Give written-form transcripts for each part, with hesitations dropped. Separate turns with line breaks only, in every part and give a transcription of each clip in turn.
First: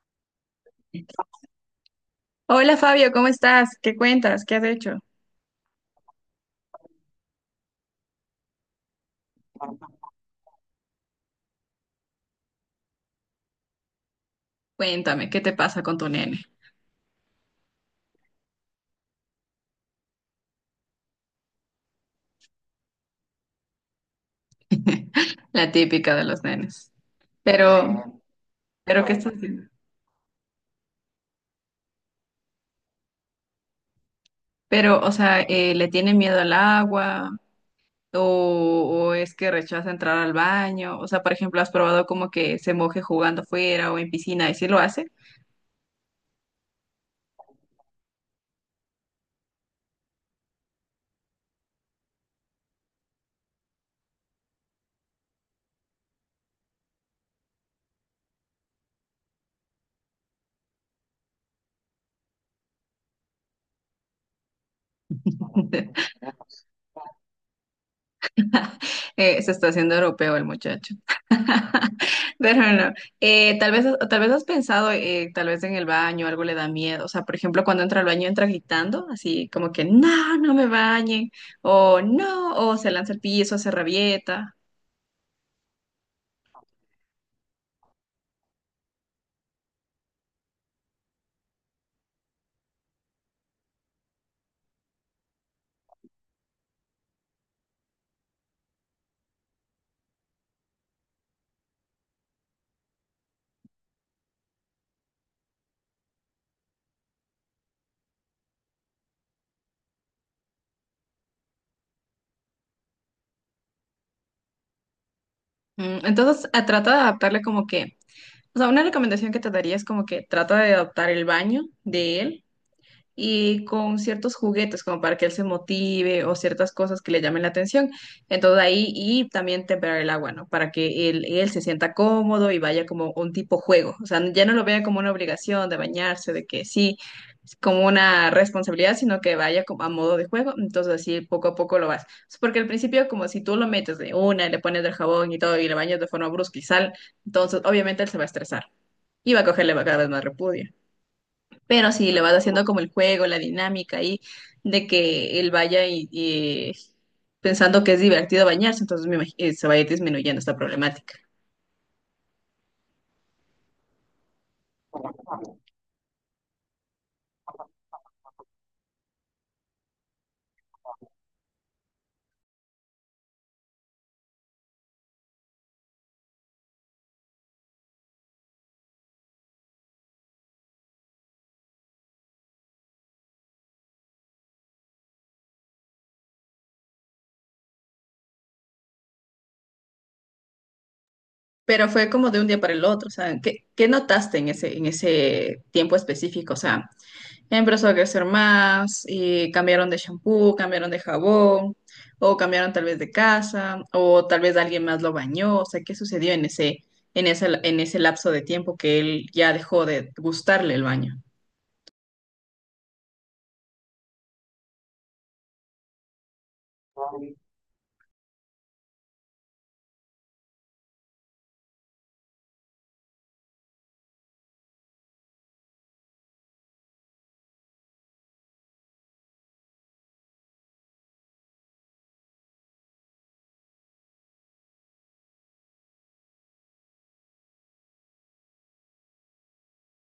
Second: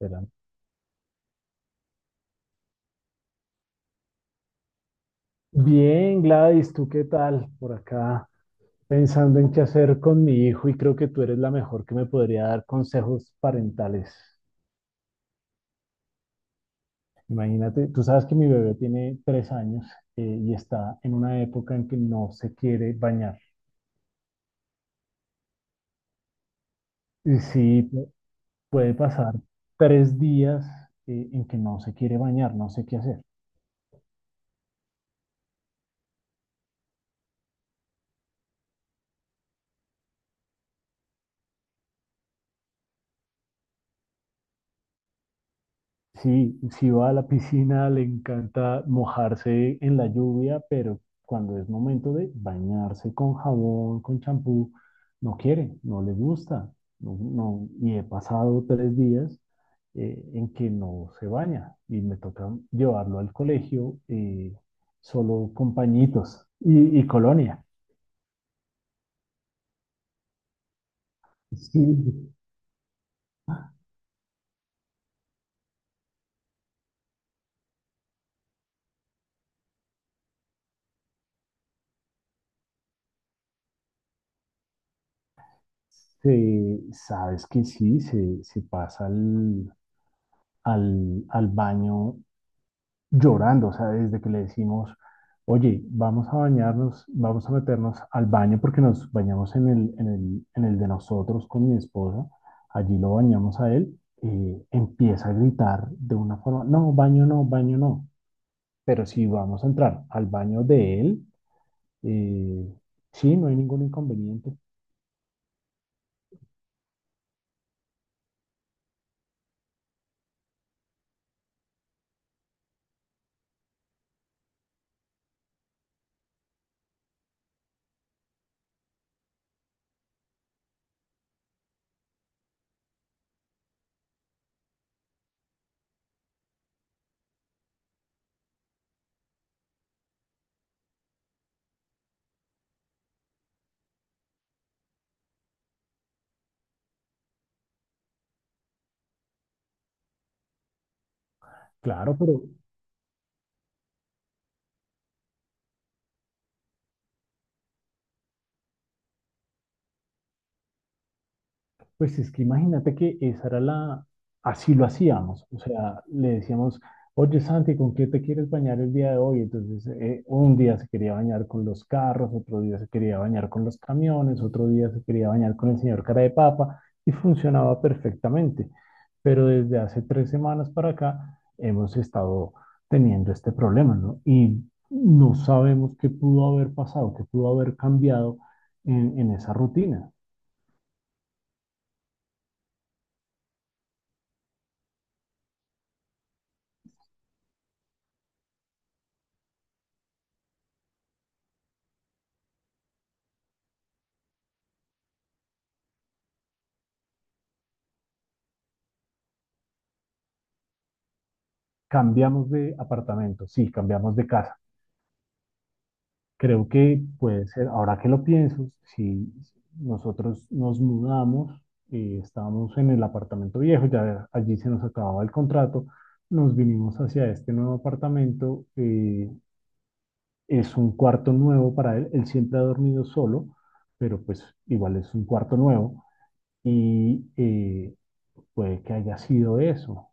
Espera.
Hola Fabio, ¿cómo estás? ¿Qué cuentas? ¿Qué has hecho?
Bien, Gladys, ¿tú qué tal? Por acá pensando en qué hacer con mi hijo y creo que tú eres la mejor que me podría dar consejos parentales.
Cuéntame, ¿qué te pasa con tu nene?
Imagínate, tú sabes que mi bebé tiene 3 años, y está en una época en que no se quiere bañar.
La típica de los nenes.
Y sí,
Pero,
puede
pero, ¿qué estás
pasar
haciendo?
3 días, en que no se quiere bañar, no sé qué hacer.
Pero, o sea, ¿le tiene miedo al agua? ¿O es que rechaza entrar al baño? O sea, por ejemplo, ¿has probado como que se moje jugando afuera o en piscina y si lo hace?
Sí, si va a la piscina, le encanta mojarse en la lluvia, pero cuando es momento de bañarse con jabón, con champú, no quiere, no le gusta. Y he pasado 3 días, en que no se baña y me toca llevarlo al colegio solo con pañitos y, colonia.
Se está haciendo europeo el muchacho.
Sí,
Pero no. Tal vez has pensado, tal vez en el baño algo le da miedo. O sea, por ejemplo, cuando entra al baño entra gritando, así como que no, no me bañen, o no, o se lanza al piso, se rabieta.
sabes que sí, se pasa al baño llorando, o sea, desde que le decimos, oye, vamos a bañarnos, vamos a meternos al baño porque nos bañamos en el de nosotros con mi esposa, allí lo bañamos a él, empieza a gritar de una forma, no, baño no, baño no, pero si vamos a entrar al baño de él, eh, sí, no hay ningún inconveniente,
Mm, entonces, trata de adaptarle como que, o sea, una recomendación que te daría es como que trata de adaptar el baño de él y con ciertos juguetes como para que él se motive o ciertas cosas que le llamen la atención. Entonces ahí y también temperar el agua, ¿no? Para que él se sienta cómodo y vaya como un tipo juego. O sea, ya no lo vea como una obligación de bañarse, de que sí, es como una responsabilidad, sino que vaya como a modo de juego. Entonces así poco a poco lo vas. Es porque al principio, como si tú lo metes de una, le pones del jabón y todo y le bañas de forma brusca y sal, entonces obviamente él se va a estresar y va a cogerle cada vez más repudio. Pero si
claro,
le vas
pero
haciendo como el juego, la dinámica ahí, de que él vaya y pensando que es divertido bañarse, entonces se va a ir disminuyendo esta problemática.
pues es que imagínate que esa era así lo hacíamos, o sea, le decíamos, oye Santi, ¿con qué te quieres bañar el día de hoy? Entonces, un día se quería bañar con los carros, otro día se quería bañar con los camiones, otro día se quería bañar con el señor cara de papa y funcionaba perfectamente. Pero desde hace 3 semanas para acá hemos estado teniendo este problema, ¿no? Y no sabemos qué pudo haber pasado, qué pudo haber cambiado en esa rutina.
Pero fue como de un día para el otro, o sea, ¿qué notaste en ese tiempo específico? O sea, empezó a crecer más, y cambiaron de shampoo, cambiaron de jabón, o cambiaron tal vez de casa, o tal vez alguien más lo bañó, o sea, ¿qué sucedió en ese, en ese lapso de tiempo que él ya dejó de gustarle el baño?
Cambiamos de apartamento, sí, cambiamos de casa. Creo que puede ser, ahora que lo pienso, si nosotros nos mudamos, estábamos en el apartamento viejo, ya allí se nos acababa el contrato, nos vinimos hacia este nuevo apartamento, es un cuarto nuevo para él, él siempre ha dormido solo, pero pues igual es un cuarto nuevo y puede que haya sido eso.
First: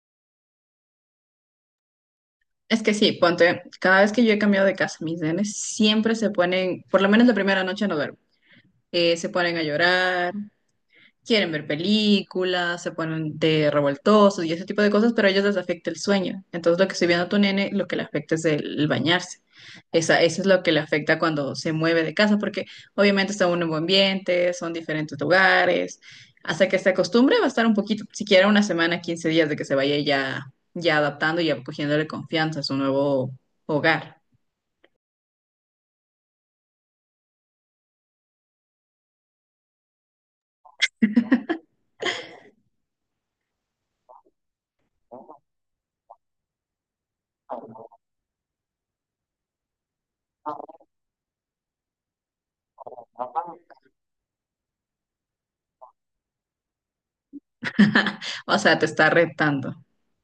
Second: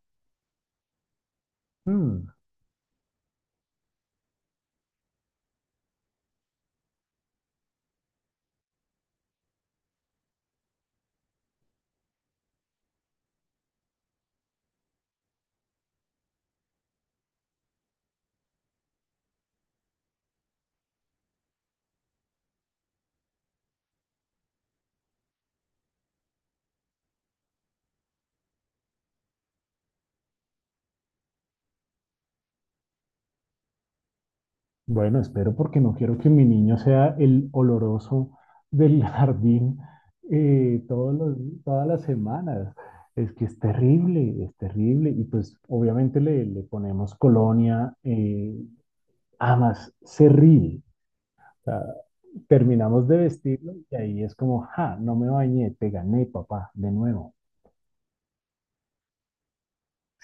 Mm.
Es que sí, ponte, cada vez que yo he cambiado de casa, mis nenes siempre se ponen, por lo menos la primera noche no duermo, se ponen a llorar. Quieren ver películas, se ponen de revoltosos y ese tipo de cosas, pero a ellos les afecta el sueño. Entonces, lo que estoy viendo a tu nene, lo que le afecta es el bañarse. Esa, eso es lo que le afecta cuando se mueve de casa, porque obviamente está en un nuevo ambiente, son diferentes lugares. Hasta que se acostumbre, va a estar un poquito, siquiera una semana, 15 días de que se vaya ya, ya adaptando y ya cogiéndole confianza a su nuevo hogar.
Bueno, espero porque no quiero que mi niño sea el oloroso del jardín eh, todos los- todas las semanas. Es que es terrible, es terrible. Y pues obviamente le, le ponemos colonia, amas, cerril. O sea, terminamos de vestirlo y ahí es como, ja, no me bañé, te gané, papá, de nuevo.
O sea, te está retando.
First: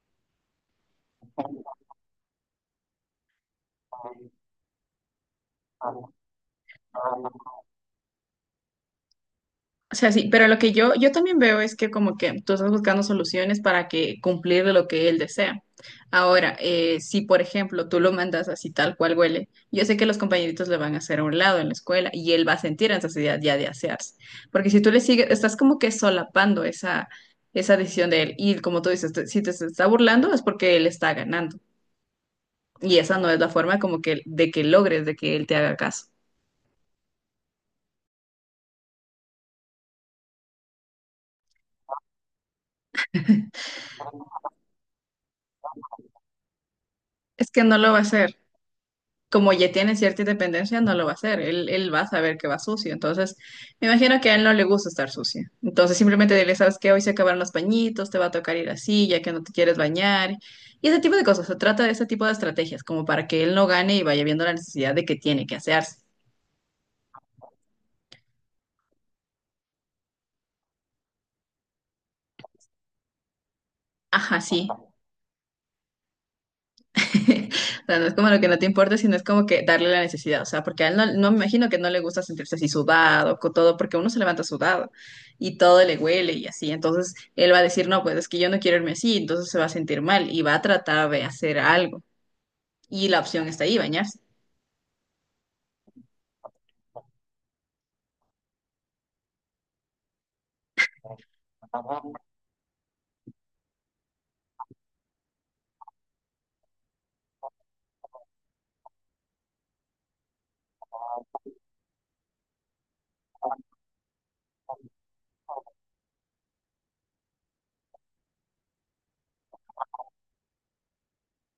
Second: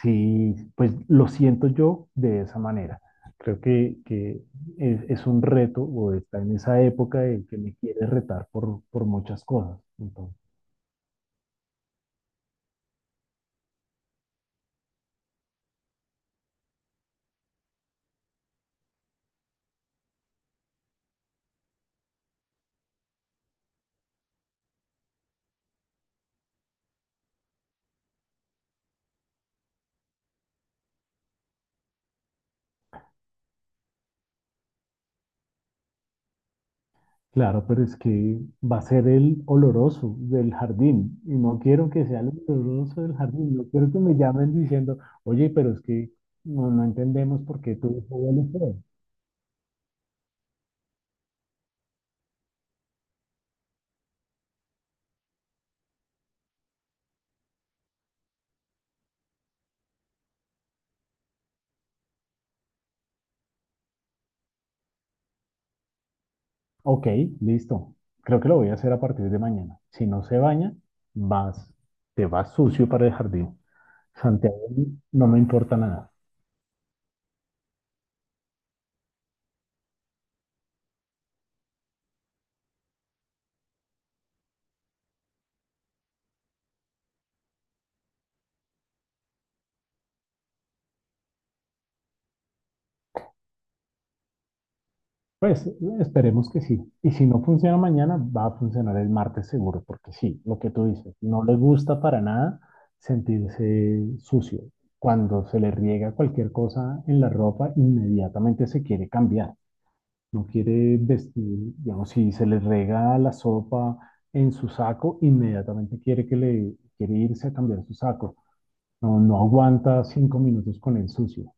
Sí, pues lo siento yo de esa manera. Creo que es un reto o está en esa época de que me quiere retar por muchas cosas.
O sea, sí,
Entonces,
pero lo que yo también veo es que como que tú estás buscando soluciones para que cumplir lo que él desea. Ahora, si por ejemplo tú lo mandas así tal cual huele, yo sé que los compañeritos le van a hacer a un lado en la escuela y él va a sentir esa necesidad ya de asearse. Porque si tú le sigues, estás como que solapando esa, esa decisión de él. Y como tú dices, si te se está burlando es porque él está ganando. Y esa no es la forma como que de que logres de que él te haga caso.
claro, pero es que va a ser el oloroso del jardín y no quiero que sea el oloroso del jardín. No quiero que me llamen diciendo, oye, pero es que no, no entendemos
Es
por
que
qué
no
tu
lo va a
hijo
hacer.
huele feo".
Como ya tiene cierta independencia, no lo va a hacer. Él va a saber que va sucio. Entonces, me imagino que a él no le gusta estar sucio. Entonces, simplemente dile, sabes qué, hoy se acabaron los pañitos, te va a tocar ir así, ya que no te quieres bañar. Y ese tipo de cosas. Se trata de ese tipo de estrategias, como para que él no gane y vaya viendo la necesidad de que tiene que hacerse.
Ok, listo. Creo que lo voy a hacer a partir de mañana. Si no se baña, vas, te vas sucio para el jardín.
Ajá,
Santiago
sí.
no me importa nada.
O sea, no es como lo que no te importa, sino es como que darle la necesidad. O sea, porque a él no me imagino que no le gusta sentirse así sudado, con todo, porque uno se levanta sudado y todo le huele y así. Entonces él va a decir, no, pues es que yo no quiero irme así, entonces se va a sentir mal y va a tratar de hacer algo. Y la opción está ahí, bañarse.
Pues esperemos que sí. Y si no funciona mañana, va a funcionar el martes seguro, porque sí, lo que tú dices, no le gusta para nada sentirse sucio. Cuando se le riega cualquier cosa en la ropa, inmediatamente se quiere cambiar. No quiere vestir, digamos, si se le rega la sopa en su saco, inmediatamente quiere que le quiere irse a cambiar su saco. No, no aguanta 5 minutos con el sucio.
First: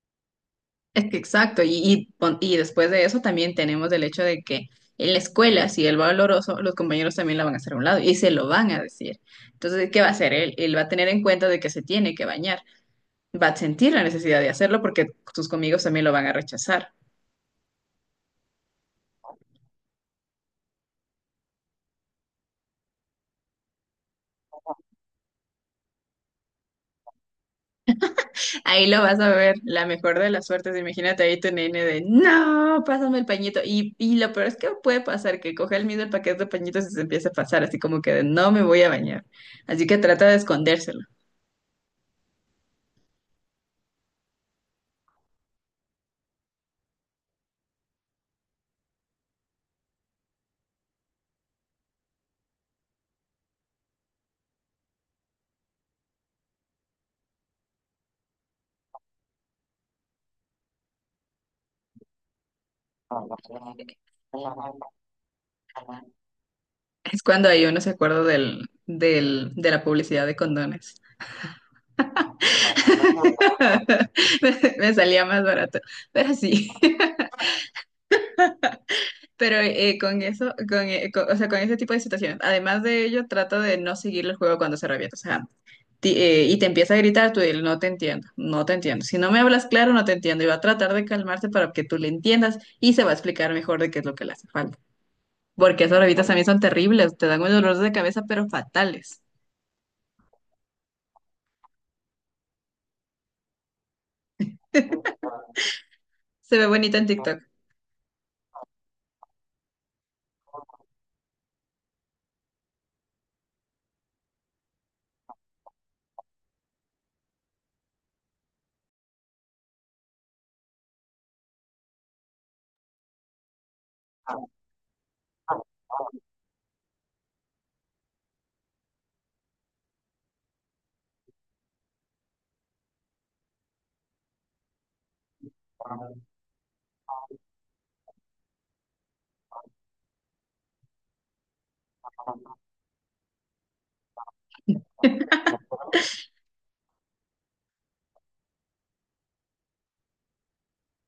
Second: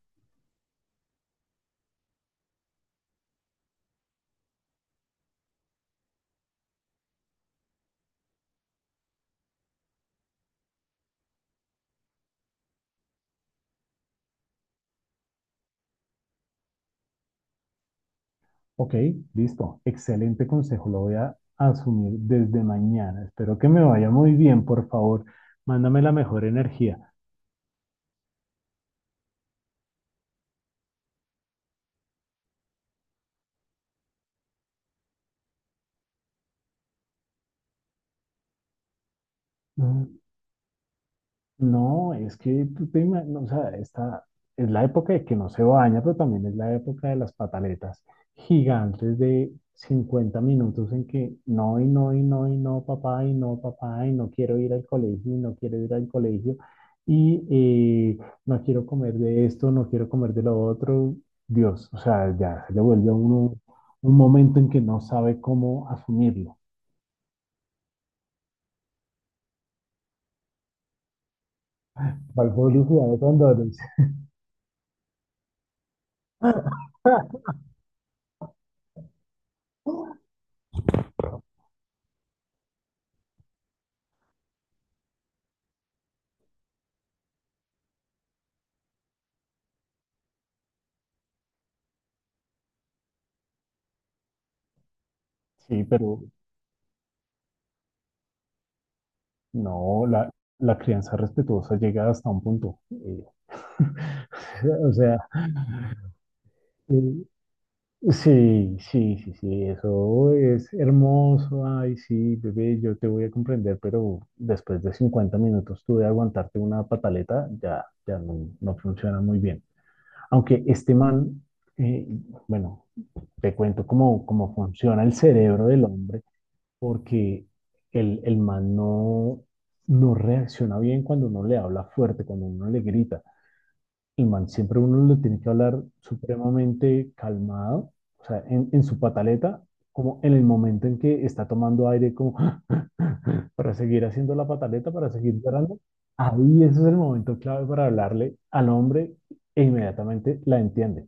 Es que exacto, y después de eso también tenemos el hecho de que en la escuela, si él va oloroso, los compañeros también la van a hacer a un lado y se lo van a decir. Entonces, ¿qué va a hacer él? Él va a tener en cuenta de que se tiene que bañar, va a sentir la necesidad de hacerlo porque tus amigos también lo van a rechazar.
Ok, listo. Excelente consejo. Lo voy a asumir desde mañana. Espero que me vaya muy bien, por favor. Mándame la mejor energía.
Ahí lo vas a ver, la mejor de las suertes. Imagínate ahí tu nene de, no, pásame el pañito. Y lo peor es que puede pasar que coge el mismo el paquete de pañitos y se empiece a pasar, así como que de, no me voy a bañar. Así que trata de escondérselo.
No, es que no, o sea, esta es la época de que no se baña, pero también es la época de las pataletas gigantes de 50 minutos en que no y no y no y no, papá y no, papá y no quiero ir al colegio y no quiero ir al colegio y no quiero comer de esto, no quiero comer de lo otro. Dios, o sea, ya se le vuelve a uno un momento en que no sabe cómo asumirlo.
Es cuando ahí uno se acuerda de la publicidad de condones.
Valgo de cuando
Me salía más barato, pero sí. Pero con eso, o sea, con ese tipo de situaciones, además de ello, trata de no seguir el juego cuando se revienta. O sea, y te empieza a gritar, tú dile, no te entiendo, no te entiendo. Si no me hablas claro, no te entiendo. Y va a tratar de calmarse para que tú le entiendas y se va a explicar mejor de qué es lo que le hace falta.
sí,
Porque esas
pero
revistas también son terribles, te dan unos dolores de cabeza, pero fatales.
no, la crianza respetuosa llega hasta un punto. O sea,
Se ve bonita en
eh,
TikTok.
sí, sí, sí, sí, eso es hermoso. Ay, sí, bebé, yo te voy a comprender, pero después de 50 minutos tú de aguantarte una pataleta, ya, ya no, no funciona muy bien. Aunque este man, eh, bueno, te cuento cómo, cómo funciona el cerebro del hombre, porque el man no, no reacciona bien cuando uno le habla fuerte, cuando uno le grita. Y man, siempre uno lo tiene que hablar supremamente calmado, o sea, en su pataleta, como en el momento en que está tomando aire, como para seguir haciendo la pataleta, para seguir llorando. Ahí ese es el momento clave para hablarle al hombre e inmediatamente la entiende.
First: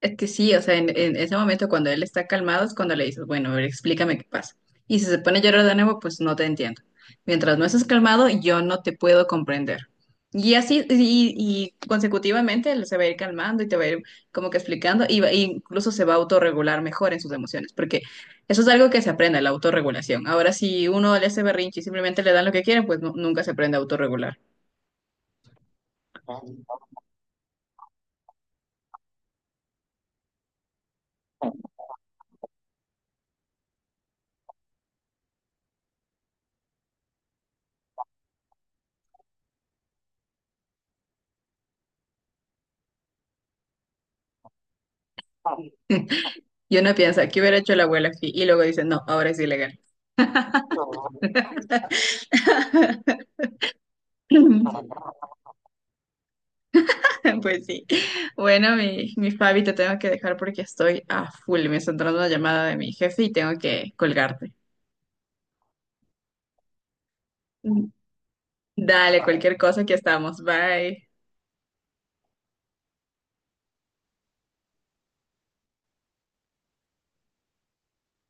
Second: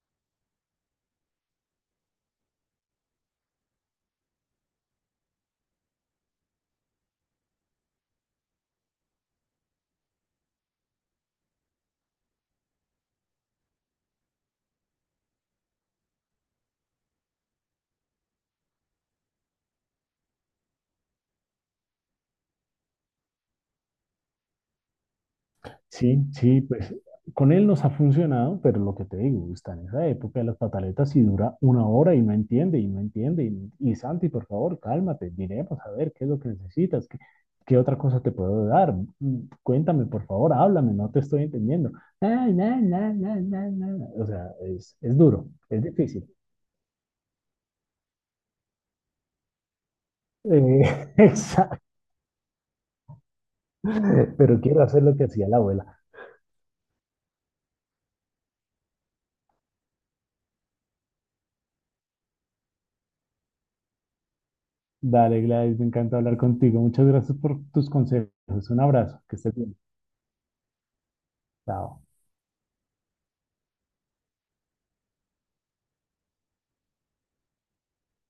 Es que sí, o sea, en ese momento cuando él está calmado es cuando le dices, bueno, a ver, explícame qué pasa. Y si se pone a llorar de nuevo, pues no te entiendo. Mientras no estés calmado, yo no te puedo comprender. Y así, y consecutivamente él se va a ir calmando y te va a ir como que explicando, y e incluso se va a autorregular mejor en sus emociones, porque eso es algo que se aprende, la autorregulación. Ahora, si uno le hace berrinche y simplemente le dan lo que quieren, nunca se aprende a autorregular.
Sí, sí, pues con él nos ha funcionado, pero lo que te digo, está en esa época de las pataletas y dura 1 hora y no entiende y no entiende. Y Santi, por favor, cálmate, miremos a ver qué es lo que necesitas, qué, qué otra cosa te puedo dar. Mm, cuéntame, por favor, háblame, no te estoy entendiendo. Ah, na, na, na, na, na. O sea, es duro, es difícil.
Y uno piensa, ¿qué hubiera hecho la abuela aquí? Y luego dice, no, ahora es ilegal.
Eh, exa- pero quiero hacer lo que hacía la abuela.
Pues sí. Bueno, mi Fabi, te tengo que dejar porque estoy a full. Me está entrando una llamada de mi jefe y tengo que colgarte.
Dale, Gladys, me encanta hablar contigo. Muchas gracias por tus consejos. Un abrazo,
Dale,
que estés
cualquier
bien.
cosa, que estamos. Bye.
Chao.